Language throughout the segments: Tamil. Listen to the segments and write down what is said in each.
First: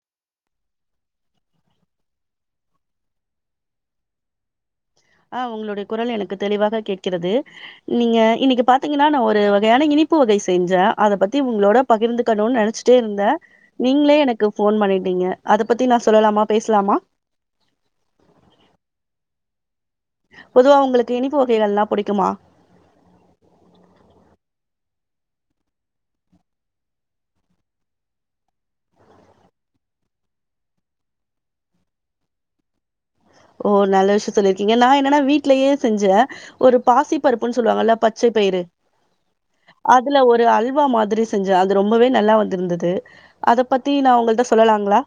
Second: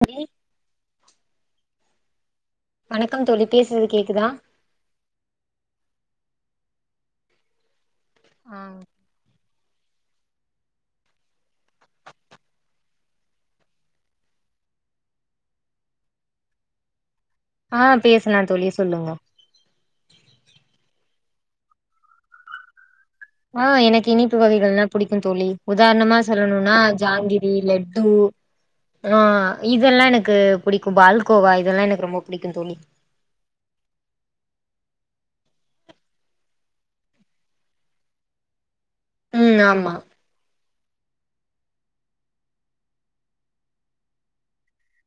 சரி வணக்கம் தோழி பேசுனது கேக்குதா அ உங்களுடைய குரல் எனக்கு தெளிவாக கேட்கிறது நீங்க ஆ இன்னிக்கு பாத்தீங்கன்னா நா ஒரு வகையான இனிப்பு வகை செஞ்ச அத பத்தி உங்களோட பகிர்ந்துக்கணும்னு நெனச்சுட்டே இருந்த நீங்களே எனக்கு ஃபோன் பண்ணிட்டீங்க அத பத்தி நா சொல்லலாமா பேசலாமா ஆ பேசலா தோலி சொல்லுங்க பொதுவா உங்குளுக்கு இனிப்பு வகைகள்லா புடிக்குமா ஆ எனக்கு இனிப்பு வகைகள்லா புடிக்கும் தோலி உதாரணமா சொல்லணும்னா ஜாங்கிரி லெட்டு ஆ இதெல்லா எனக்கு புடிக்கும் பால்கோவா இதெல்லா எனக்கு ரொம்ப பிடிக்கோ தோலி ஓ நல்ல விஷயோ சொல்லியிருக்கீங்க நா என்னன்னா வீட்லயே செஞ்சே ஒரு பாசி பருப்புனு சொல்லுவாங்கல்ல பச்சை பயறு ம் ஆமா அதுல ஒரு அல் அல்வா மாதிரி செஞ்சே அது ரொம்பவே நல்லா வந்திருந்தது அத பத்தி நான் உங்கள்ட்ட சொல்லலாங்களா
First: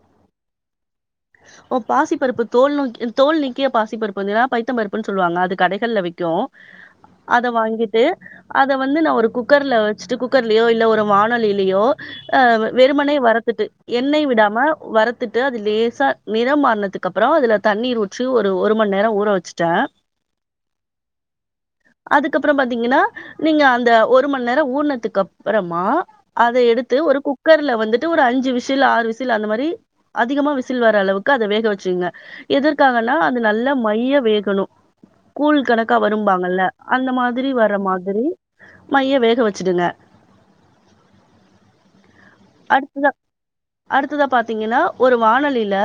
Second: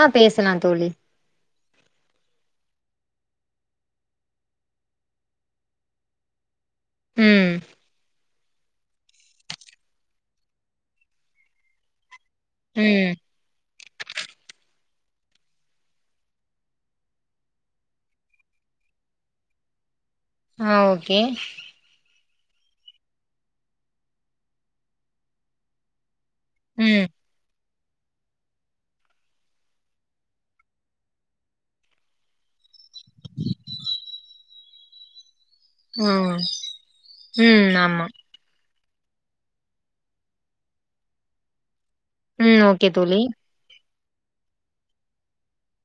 ஆ பேசலா தோலி ஓ பாசி பருப்பு தோல் நி தோல் நிக்கிய பாசி பருப்பு வன்னா பைத்தம் பருப்புன்னு சொல்லுவாங்க அது கடைகள்ல விக்கோ அத ம் வாங்கிட்டு அத வந்து நா ஒரு குக்கர்ல வெச்சுட்டு குக்கர்லயோ இல்ல ஒரு வானொலியிலயோ அ ம் வெறுமனே வருத்துட்டு எண்ணெய் விடாம வரத்துட்டு அதுல லே ச நிறம் மாறனதுக்கப்புறோ அதுல தண்ணீர் ஊற்றி ஒரு ஒரு மணி நேரோ ஊற வெச்சுட்ட ஆ ஓகே அதுக்கப்புறோ பாத்தீங்கன்னா நீங்க அந்த ஒரு மணி நேரோ ஊர்னதுக்கு அப்புறமா அதை எடுத்து ம் ஒரு குக்கர் குக்கர்ல வந்துட்டு ஒரு அஞ்சு விசில் ஆறு விசில் அந்த மாதிரி அதிகமா விச விசில் வர அளவுக்கு அத வேக வெச்சுகுங்க எதற்க் இருக்காங்கன்னா அது நல்ல மைய வேகணோ கூல் கணக்கா ம் வரும்பாங்கல்ல அந்த மாதிரி ம் வர்ற ஆமா மாதிரி மைய வேக வெச்சுடுங்க ம் ஓகே தோலி அடுத்ததா பாத்தீங்கன்னா ஒரு வானலி ல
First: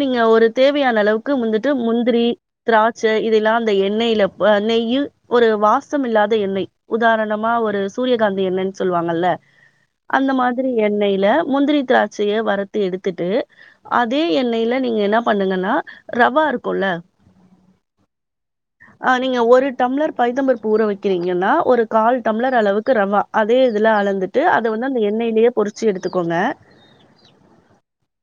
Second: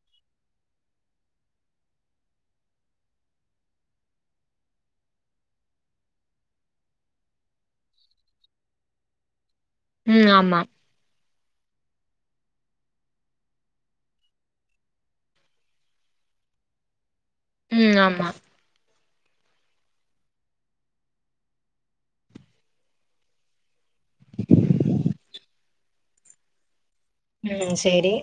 நீங்க ஒரு தேவையான அளவுக்கு முந்தட்டு முந்திரி திராட்ச இதெல்லா அந்த எண்ணெயில நெய்யு ஒரு வாசம் இல்லாத எண்ணெய் உதாரணமா ஒரு சூரியகாந்தி எண்ணேன்னு சொல்லுவாங்கல்ல ம் அந்த ஆமா மாதிரி எண்ணைல முந்திரி திராட்சய வரத்து எடுத்துட்டு அதே எண்ணெய்ல நீங்க என்ன பண்ணுங்கன்னா ரவா இருக்கோல ம் ஆமா ஆ நீங்க ஒரு டம்ளர் பைத்தம் பருப்பு ஊற வைக்கிறீங்கன்னா ஒரு கால் டம்ளர் அளவுக்கு ரவா அதே அளந்துட்டு அதது வந்துந்த எண்ணெயிலயே பொறிச்சி எடுத் பாத்துக்கோங்க ம் செரி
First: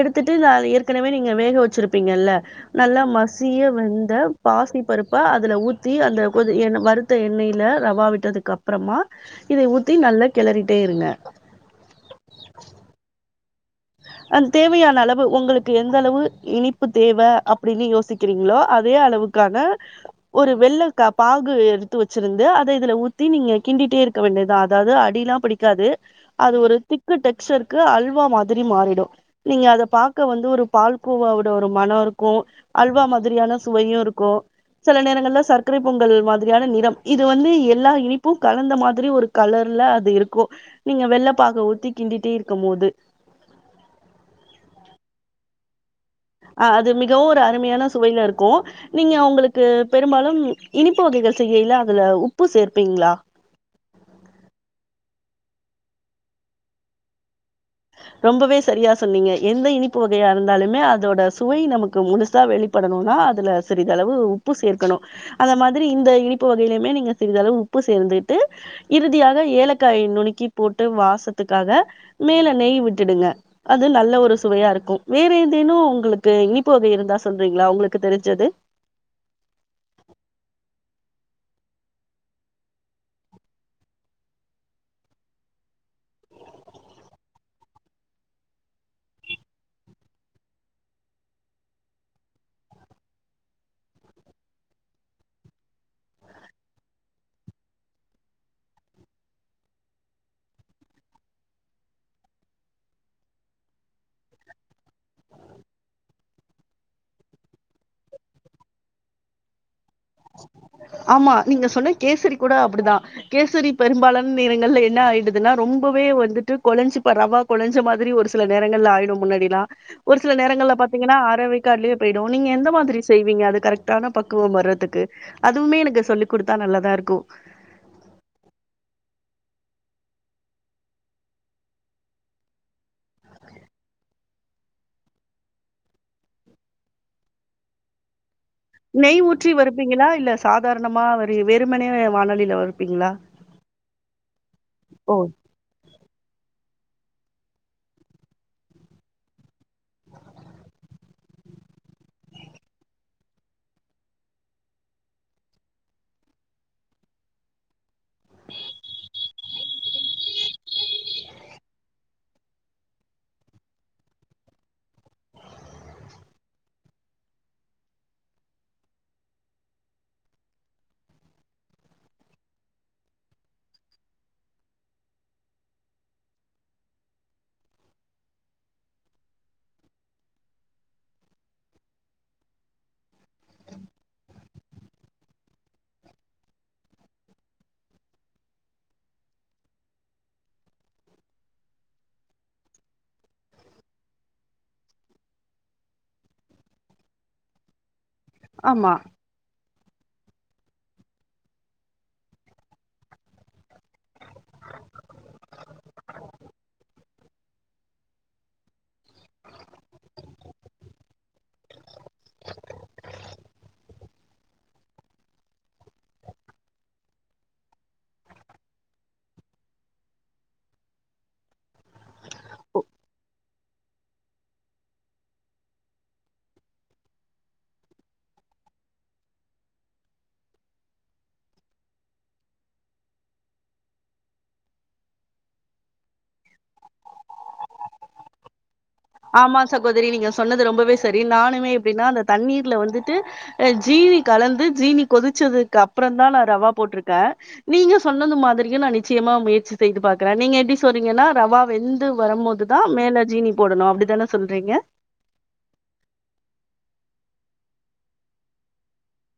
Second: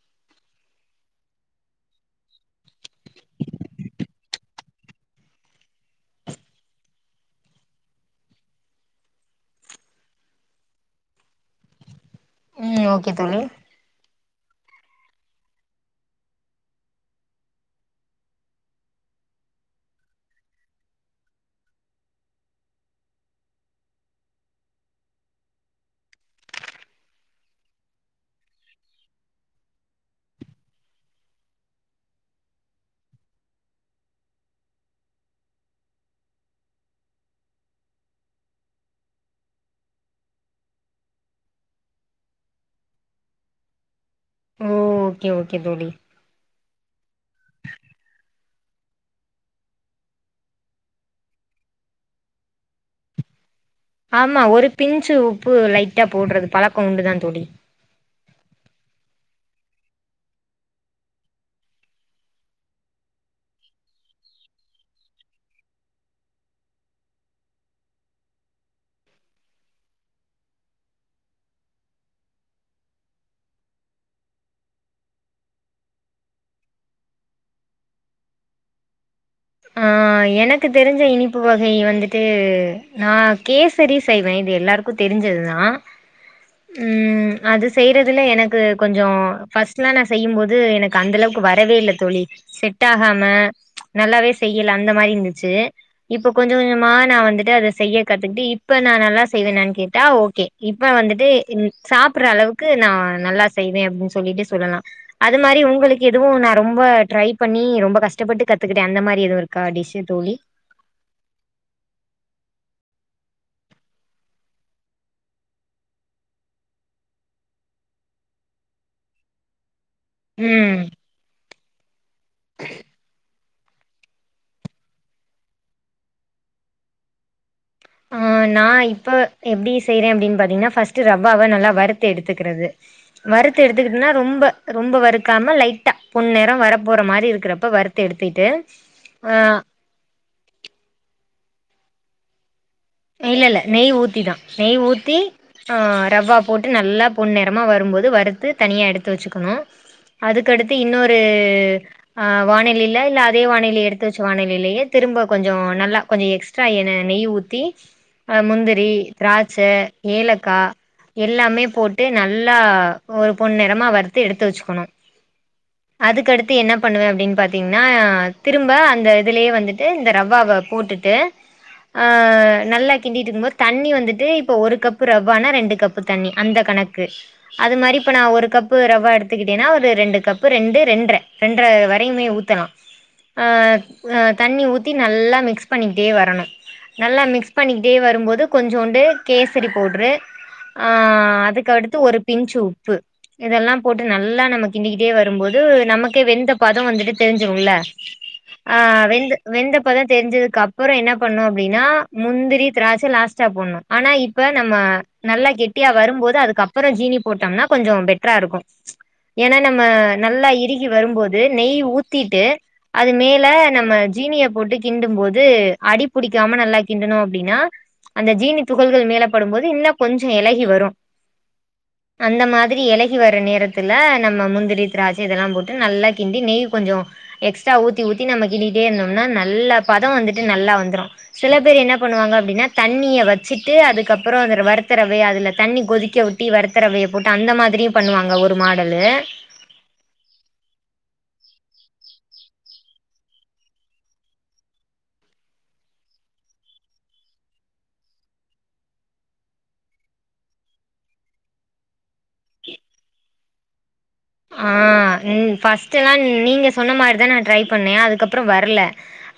எடுத்துட்டு நா ஏற்கனவே நீங்க வேக வெச்சிருப்பீங்கல்ல நல்லா மசிய வெந்த பாசி பருப்ப அதுல ஊத்தி அந்த கொ வருத்த எண்ணெயில ரவா விட்டதுக்கு அப்புறமா இத ஊத்தி நல்லா கெளறிட்டே இருங்க உம் ஓகே தோழி அ தேவையான அளவு உங்களுக்கு எந்த அளவு இனிப்பு தேவ அப்டின்னு யோசிக்கிறீங்களோ அதே அளவுக்கான ஒரு க வெள்ள பாகு எடுத்து வச்சிருந்து அத இதுல ஊத்தி நீங்க கிண்டிட்டே இருக்க வேண்டியதா அதாவது அடியெல்லா பிடிக்காது அது ஒரு திக்கு டெக்ஸர்கக்கு அல்வா மாதிரி மாறி டு நீங்க அத பாக்க வந்து ஒரு பால்கோவாவோட ஒரு மணோ இருக்கு அல்வா மாதிரியான சுவையு இருக்கு சில நேரங்கள்ல சர்க்கரை பொங்கல் மாதிரியான நிறம் இது வந்து எல்லா இனிப்பும் கலந்த மாரி ஒரு கலர்ல அது இருக்கு நீங்க வெள்ளை பாக ஊத்தி கிண்டிட்டே இருக்கும் போது ஓ ஓகே ஓகே தோழி அஹ் அது மிகவு ஒரு அருமையான சுவையில இருக்கு நீங்க அவங்களுக்கு பெரும்பாலும் இனிப்பு வகைகள் செய்யல அதுல உப்பு சேர்க ஆமா ஒரு பிஞ்சு உப்பு லைட்டா போடறது பழக்கோ உண்டுதா தோழி ரொம்பவே சரியா சொன்னீங்க எந்த இனிப்பு வகையா இருந்தாலுமே அதோட சுவை நமக்கு முழுசா வெளிப்படணும்னா அதுல சிறிதளவு உப்பு சேர்க்கணு அந்த மாரி இந்த இனிப்பு வகையிலயுமே நீங்க சிறிதளவு உப்பு சேர்ந்துட்டு இறுதியாக ஏலக்காய நுணக்கி போட்டு வாசத்துக்காக மேல நெய் விட்டுடுங்க அது நல்ல ஒரு சுவையா இருக்கு வேற ஏதேனு உங்களுக்கு இனிப்பு வகை இருந்தா சொல்றீங்களா உங்களுக்கு தெரிஞ்சது ஆஹ் எனக்கு தெரிஞ்ச இனிப்பு வகை வந்துட்டு நா கேசரி செய்வே இது எல்லாருக்கு தெரிஞ்சதுதா உஹம் அது செய்யறதுல எனக்கு கொஞ்சோ ஃபர்ஸ்ட்லா நா செய்யும்போது எனக்கு அந்த அளவுக்கு வரவே இல்ல தோழி செட் ஆகாம நல்லாவே செய் அந்த மாரி இருந்துச்சு இப்ப கொஞ்ச கொஞ்சமா நா வந்துட்டு அத செய்ய கத்துக்கிட்டு இப்ப நா நல்லா செய்வேனனு கேட்டா ஓகே இப்ப வந்துட்டு சாப்படுற அளவுக்கு நா நல்லா செய்வே அப்டின்னு சொல்லிட்டு சொல்லலா அது மாரி உங்களுக்கு எதுவு நா ரொம்ப ட்ரை பண்ணி ரொம்ப கஷ்டப்பட்டு கத்துக்கிட்டே அந்த மாரி இது ஒரு கா டிஸு ஆமா நீங்க சொன்ன கேசரி கூட அப்படிதா கேசரி பெரும்பாலான நேரங்கள்ல என்ன ஆயிடுதுன்னா ரொம்பவே வந்துட்டு கொலைஞ்சிப்ப ரவா கொலைஞ்ச மாதிரி ஒரு சில நேரங்கள்ல ஆயிடு முன்னாடிலா ஒரு சில நேரங்களல ம் பாத்தீங்கன்னா அரைவேக்காடுலேயே போயிடும் நீங்க எந்த மாதிரி செய்வீங்க அதுக் கரெக்டான பக்குவம் வர்றதுக்கு அதுவுமே எனக்கு சொல்லி் குடுத்தா நல்லாதா இருக்கு ஆஹ் நா இப்ப எப்டி செய்யறே அப்டின்னு பாத்தீங்கன்னா ஃபஸ்ட்ட் ரவ்வாவ்வ நல்லா வறுத்து எடுத்துக்கிறது வறுத்து எடுத்துக்கட்டுனா ரொம்ப ரொம்ப வறுக்காம லைட்டா பொண் நெரம் வரப் போற மாதிரி இருக்கிறப்ப வறுத்து எடுத்துட் நெய் ஊற்றி வறுப்பீங்களா இல்ல சாதாரணமா வ வேறுமனே வாணாலயில வறுப் இல்ல இல்ல நெய் ஊத்திதா நெய் ஓ! ஊத்தி ஆஹ் ரவ்வா போட்டு நல்லா பொண்நிறமா வரும்போது வறுத்து தனியாக எடுத்து வச்சுக்கணு அதுக்கடுத்து இன்னொரு ஆஹ் வாணலிய இல்ல அதே வாணெலியை எடுத்து வச்ச வாணலியிலயே திரும்ப கொஞ் நல்லா கொஞ்சோ எக்ஸ்ட்ரா என் நெய் ஊத்தி அஹ் முந்திரி திராட்சை ஏலக்காய் எல்லாமே போட்டு நல்லா ஒரு பொண் நிறமா வறுத்து எடுத்து வச்சுக்கணு அதுக்கடுத்து என்ன பண்ணுவேன் அப்டின்னு பாத்தீங்கன்னா திரும்ப அந்த இதுலேயே வந்துட்டு இந்த ரவ்வாவை போட்டுட்டு அஹ் நல்லா கிண்டிட்டு இருக்கும் போது தண்ணி வந்துட்டு இப்போ ஒரு கப்பு ரவ்வானால் ரெண்டு கப்பு தண்ணி அந்த கணக்கு அது மாரி இப்போ நா ஒரு கப்பு ரவ்வா எடுத்துக்கிட்டேன்னா ஒரு ரெண்டு கப்பு ரெண்டு ரெண்டரை ரெண்டரை வரையுமே ஊத்தலா ஆஹ் அ தண்ணி ஊத்தி நல்லா மிக்ஸ் பண்ணிக்கிட்டே வரணு நல்லா மிக்ஸ் பண்ணிக்கிட்டே வரும்போது கொஞ்சோண்டு கேசரி பவுட்ரு ஆஹ் அதுக்க அடுத்து ஒரு பிஞ்சு உப்பு இதெல்லா போட்டு நல்லா நம கிண்டிக்கிட்டே வரும்போது நமக்கே வெந்த பதம் வந்துட்டு தெரிஞ்சிடல ஆமா. ஆஹ் வெந்து வெந்த இப்பதா தெரிஞ்சதுக்குப்புறோ என்ன பண்ணு அப்டின்னா முந்திரி திராட்சை லாஸ்ட்டா போடணு ஆனா இப்ப நம்ம நல்லா கெட்டியா வரும்போது அதுக்குப்புறம் ஜீனி போட்டோம்னா கொஞ்சம் பெட்ரா இருக்கு ஏன்னா நம்ம நல்லா இறுகி வரும்போது நெய் ஊத்திட்டு அது மேல நம்ம ஜீனிய போட்டு கிண்டும் போது அடிபிடிக்காம நல்லா கிண்டனும்னா அப்டின்னா அந்த ஜீனி துகள்கள் மேலப்படும்பது இன்னும் கொஞ்சோ எலகி வரும் அந்த மாதிரி எலகி வர நேரத்துல நம்ம முந்திரி திராசை இதெல்லா போட்டு நல்லா கிண்டி நெய் கொஞ்சோ எக்ஸ்ட்ரா ஊத்தி ஊத்தி நம்ம கிண்டிட்டே இருந்தோம்னா நல்ல பதம் வந்துட்டு நல்லா வந்துரு சில சில என்ன பண்ணுவாங்க அப்டின்னா தண்ணியை வச்சுட்டு அதுக்கப்புறம் அதுல வறுத்தரவை அதுல தண்ணி கொதிக்க விட்டி வறுத்த ரவைய போட்டு அந்த மாரியு பண்ணுவாங்க ஒரு மா ஆமா சகோதரி நீங்க சொன்னது ரொம்பவே சரி நானுமே எப்டின அந்த தண்ணீர்ல வந்துடு அ ஜீனீ கலந்து ஜீனி கொதிச்சதுக்கு அப்புறம் தா நா ரவா போட்டிருக்கே நீங்க சொன்னது மாதிரிய நான் நிச்சயமா முயற்சி செய்து பாக்றே நீங்க எப்டி சொல்றீங்கன்னா ரவா வெந் து வரும்போதுதா மேல ஜீனி போடணு அப்டித்தான சொல்றீங்க ஆஹ் ம் பஸ்ட்டூ எல்லா நீங்க சொன்ன மாரி தா நா ட்ரை பண்ணே அதுக்கப்புற வரலை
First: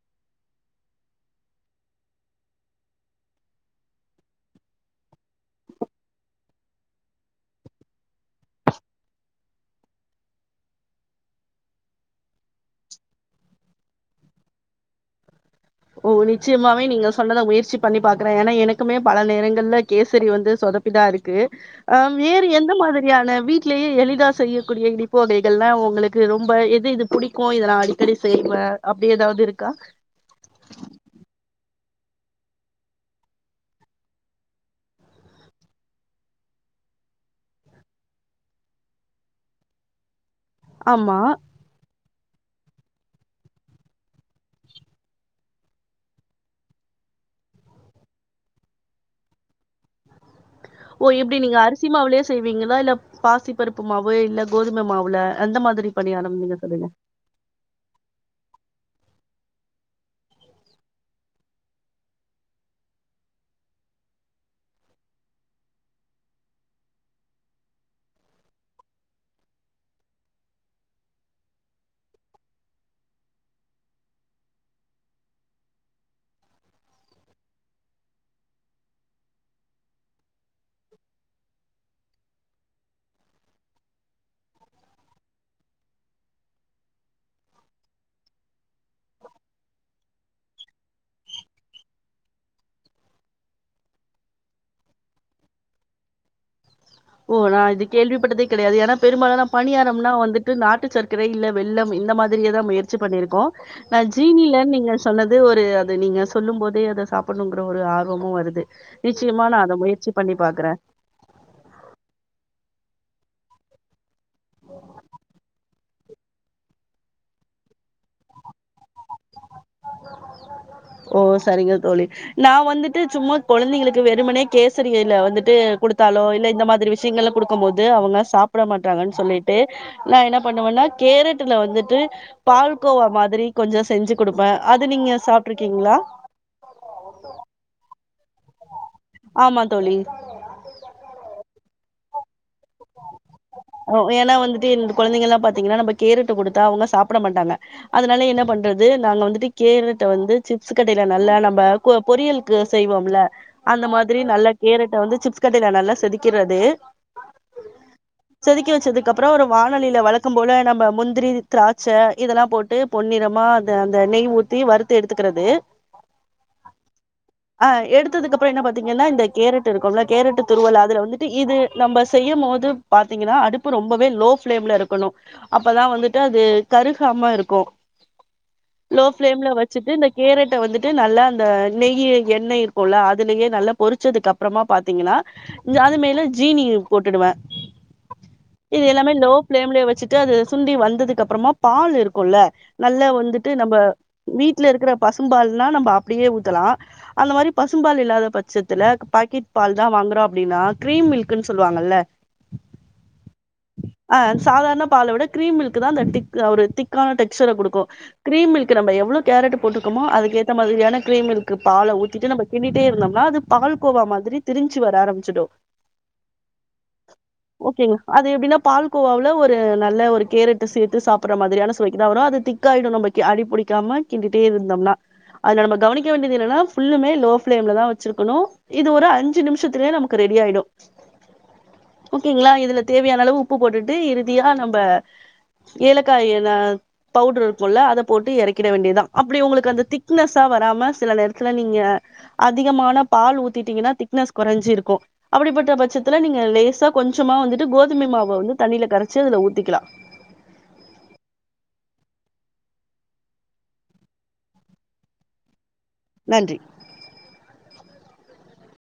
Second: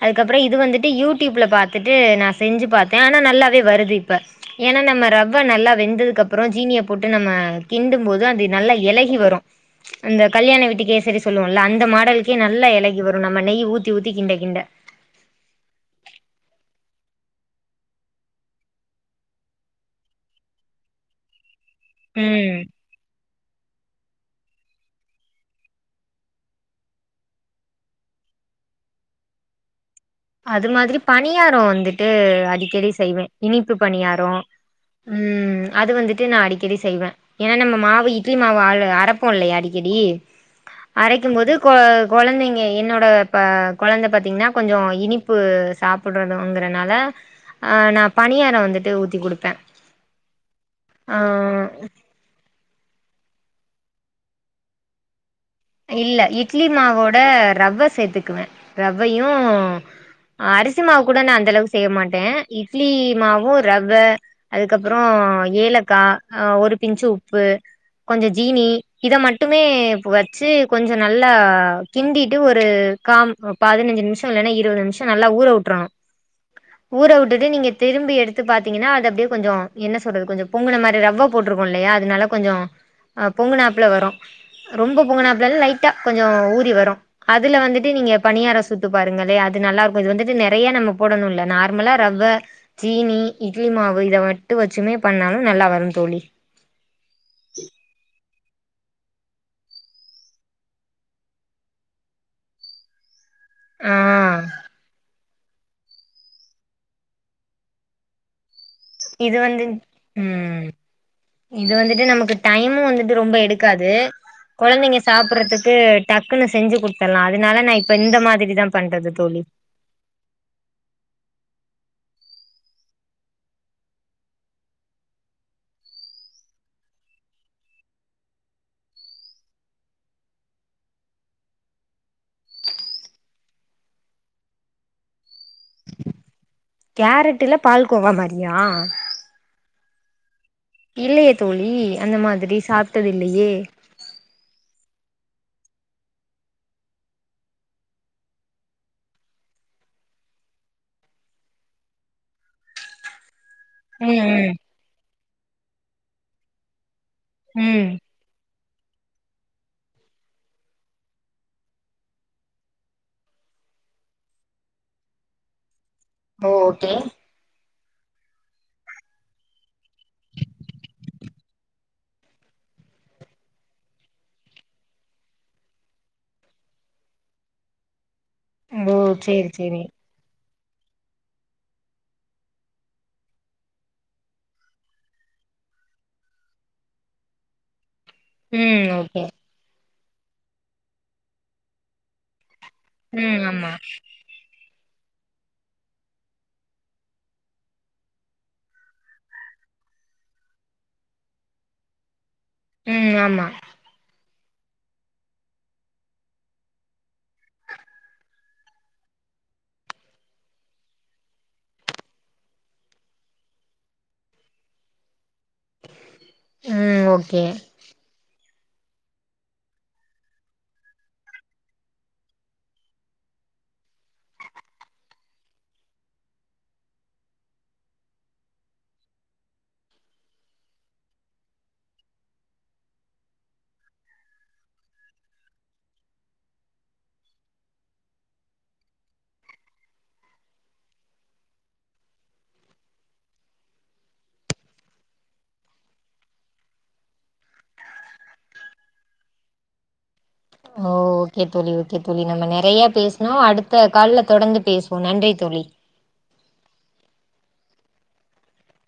அதுக்கப்புற இது வந்துட்டு யூடியூப்பில் பாத்துட்டு நான் செஞ்சு பாத்தே ஆனா நல்லாவே வருது இப்போ ஏன்னா நம்ம ரவ்வை நல்லா வெந்ததுக்கப்புறம் ஜீனியை போட்டு நம்ம கிண்டும் போதும அது நல்லா எலகி வரு அந்த கல்யாண வீட்டுக் கேசரி சொல்லுவோம்ல அந்த மாடலுக்கே நல்லா எலகி வரு நம்ம நெய் ஊத்தி ஊத்தி கிண்ட கிண்ட ஓ நிச்சயமாவே நீங்க சொன்னதை முயற்சி பண்ணி பாக்குறே ஏன்னா எனக்குமே பல நேரங்கள்ல கேசரி வந்து சொதப்பிதான் இருக்கு ஆஹ் வேறு ம் எந்த மாதிரியான வீட்லேயே எளிதா செய்யக்கூடிய இனிப்பு வகைகள்லா உங்களுக்கு ரொம்ப எது இது புடிக்கு இதெல்லா அடிக்கடி செய்வே அப்டி ஏதாவது இருக்கா அது மாதிரி பணியாரோ வந்துட்டு அடிக்கடி செய்வே இனிப்பு பணியாரோ ம் அது வந்துட்டு நா அடிக்கடி செய்வே என்னா நம்ம மாவ இட்லி மாவு அல்லு அரைப்போ இல்லையா அடிக்கடி ஆமா அரைக்கும் போது கோ கொழந்தைங்க என்னோட ப கொழந்த பாத்தீங்கன்னா கொஞ்சோ இனிப்பு சாப்பிடுறதுங்கறனால ஆ நா பணியாரோ வந்துட்டு ஊத்தி குடுப்பே ஓ ஆ இப்டி நீங்க அரிசிமாவுலே செய் நீங்களா இல்ல பாசி பருப்பு மாவு இல்ல கோதுமை மாவுல அந்த மாதிரி இல்ல பணியாரம் நீங்க இட்லி சொல்லுங்க. மாவோட ரவ்வ சேத்துக்குவே ரவயு அரிசி மாவு கூட நா அந்த அளவுக்கு செய்ய மாட்டே இட்லி மாவும் ரவ்வ அதுக்கப்பறோ ஏலக்காய் ஒரு பின்ச் உப்பு கொஞ்சோ ஜீனி இத மட்டுமே வச் ச்சி கொஞ்சோ நல்லா கிண்டிட்டு ஒரு காம் பதினஞ்சு நிமிஷோ இல்லன்னா இருவது நிமிஷோ நல்லா ஊற விட்டுறணு ஊற விட்டுட்டு நீங்க திரும்பி எடுத்து பாத்தீங்கன்னா அது அப்டியே கொஞ்சோ என்ன சொல்றது கொஞ்சோ பொங்கு மாதிரி ரவ்வ போட்டிருக்கோம்ல்ல அதனால கொஞ்சம் பொங்கு நாப்புல வரு ரொம்போப் போங்கனா அப்பல்லா லைட்டா கொஞ்சோ ஊரி வரு அதுல வந்துட்டு நீங்க பணியாரோ சுட்டு பாருங்கல்லே அது நல்லாருக்கு இது வந்துட்டு நெறைய நம்ம போடணு இல்ல நார்மலா ரவ்வா சீனி இட்லி மாவு இத மட்டு வச்சுமே பண்ணாலு நல்லா வரு தோழி ஓனா இது கேள்வி பட்டதுக் கெடையாது எனா பெரும்பாலான பணியாரம்னா வந்துட்டு நாட்டு சர்க்கரை இல்ல வெள்ளம் இந்த மாதிரியே தா முயற்சி பண்ணிருக் கோ ஆ நா ஜீனில நீங்க சொன்னது அது ஒரு அது நீங்க சொல்லும் போதே அத சாப்பிடணுங்கற ஒரு ஆர்வமு வருது இது நிச்சயமா வந்து நான் அத முயற்சி பண்ணி பாக்குறேன். உம் இது வந்துட்டு நமக்கு டைமு வந்துட்டு ரொம்ப எடுக்காது கொழந்தைங்க சாப்புறதுக்கு டக்குன்னு செஞ்சு குடுத்தலா அதனால நா இப்ப இந்த மாதிரி தா பண்றது தோழி ஓ சரிங்க தோழி நா வந்துட்டு சும்மா குழந்தைங்களுக்கு வெறுமனே கேசரியில வந்துட்டு குடுத்தாலோ இல்ல இந்த மாதிரி விஷயங்கள் எல்லா கொடுக்கும் போது அவங்க சாப்பிட மாட்டாங்கன்னு சொல்லிட்டு நா என்ன பண்ணுவேன்னா கேரட்ல வந்துட்டு பால்கோவா மாதிரி கொஞ்சோ செஞ்சு குடுப்பே அது நீங்க சாப்ட்ருக்கீங்களா கேரட்டுல பால் கோவா மாரி யா ஆமா தோழி இல்லையே தோழி அந்த மாதிரி சாப்பிட்டது இல்லையே ம் ஏன்னா வந்துட்டு இருந்துட் குழந்தைங்க எல்லாம் பாத்தீங்கன்னா நம்ம கேரட்டு குடுத்தா அவங்க சாப்பிட மாட்டாங்க அதனால என்ன பண்றது நாங்க வந்துட்டு கேரட்ட வந்து சிப்ஸ் கட்டையில நல்லா நம்ம கோ பொரியலுக்கு செய்வோம்ல அந்த மாதிரி ம் நல்ல ம் கேரட்ட வந்து சிப்ஸ் கட்டையில நல்லா செதுக்கிறது ம் செதுக்கி வச்சதுக்கு அப்றோ ஒரு வானலியில வழக்கம் போல நம்ப முந்திரி திராட்ச இதெல்லா போட்டு பொன்னிறமா அ அந்த நெய் ஊத்தி வருறுத்து எடுத்துக்கிறது ஓ ஓகே ஆ எடுத்ததுக்கப்பறோ என்ன பாத்தீங்கன்னா இந்த கேரட்டு இருக்கும்ல கேரட் துருவல் அதுல வந்துட்டு இது நம்ப செய்யு போது பாத் த்தீங்கன்னா அடுப்பு ரொம்பவே லோ ஃபிளேம்ல இருக்கணு அப்பதா வந்துட்டு அது கருகாம இருக்கு ஓ லோ ஃபிளேம்ல சேரி சேரி வச்சுட்டு இந்த கேரட் ட்ட வந்துட்டு நல்லா அந்த நெய் எண்ணெய் இருக்குல்ல அதுலயே நல்லா பொறிச்சதுக்கு அப்புறமா பாத்தீங்கன்னா ஜாது மேல ஜீனி போட்டுடுவே இது ம் எல்லாமே ஓகே லோ ஃபிளேம்லயே வச்சிட் ட்டு அது சுண்டி வந்ததுக்கு அப்புறமா பால் இருக்கும்ல்ல நல்லா ம் வந்துட்டு ஆமா நம்ம வீட்ல இருக்கிறப் பசும் பால்னா நம்ம அப்டியே ஊத்தலா அந்த மாரி பசும்பால் இல்லாத பட்சத்துல க், பாக்கெட் பால் தா வாங்குறோ அப்டின்னா கிரீம் மில்கன்னு சொல்லுவாங்கல்ல ம் ஆமா அ சாதாரண பால விட கிரீம்மில்க்தா அந்த டிக் ஒரு திக்கான டெக்ஸ்சர குடுக்கு க்ரீம்மில்க்கு நம்ம எவ்வளோ கேரட் போட்டுக்கோமோ அதுக்கேத்த மாரியான க்ரீம்மில்க் பால ஊத்திட்டு நம்ம கிண்டிகிட்டே இருந்தோம்னா அது பால்கோவா மாதிரி திரிஞ்சு வர ஆரம்பிச்சுடு ம் ஓகே ஓகேங்க அது எப்படின்னாப் பால்கோவாவவுல ஒரு நல்ல ஒரு கேரட்ட சேத்து சாப்புற மாதிரியான சுவைக்குதா வரு அது திக்காயிடு நமக் அடிபிடிக்காம கிண்டிட்டே இருந்தோம்னா அதுல நம்ம கவனிக்க வேண்டியது என்னன்னா ஃபுல்லுமே லோ பிளேம்லதா வச்சிருக்கணு இது ஒரு அஞ்சு நிமிஷத்துலயே நமக்கு ரெடி ஆயிடு ஓகேங்களா இதுல தேவையான அளவு உப்பு போட்டுட்டு இறுதியா நம்ம ஏலக்காய்ன பவ்டுரு இருக்குல்ல அத போட்டு எறக்கிட வேண்டியதான் அப்படி உங்களுக்கு அந்த திக்னஸ்ஸா வராம சில நேரத்துல நீங்க அதிகமான பால் ஊத்திட்டீங்கன்னா திக்னஸ் கொறஞ்சிருக்கு அப்படிப்பட்ட பட்சத்துல நீங்க லேசா கொஞ்சமா வந்துட்டு கோதுமை மாவ வந்து தண்ணியில கரைச்சு அதுல ஊத்திக்கலா ஓ ஓகே தோழி ஓகே தோழி நம்ம நெறையா பேசுனோ அடுத்த கால்ல தொடர்ந்து பேசுவோம் நன்றி தோழி நன்றி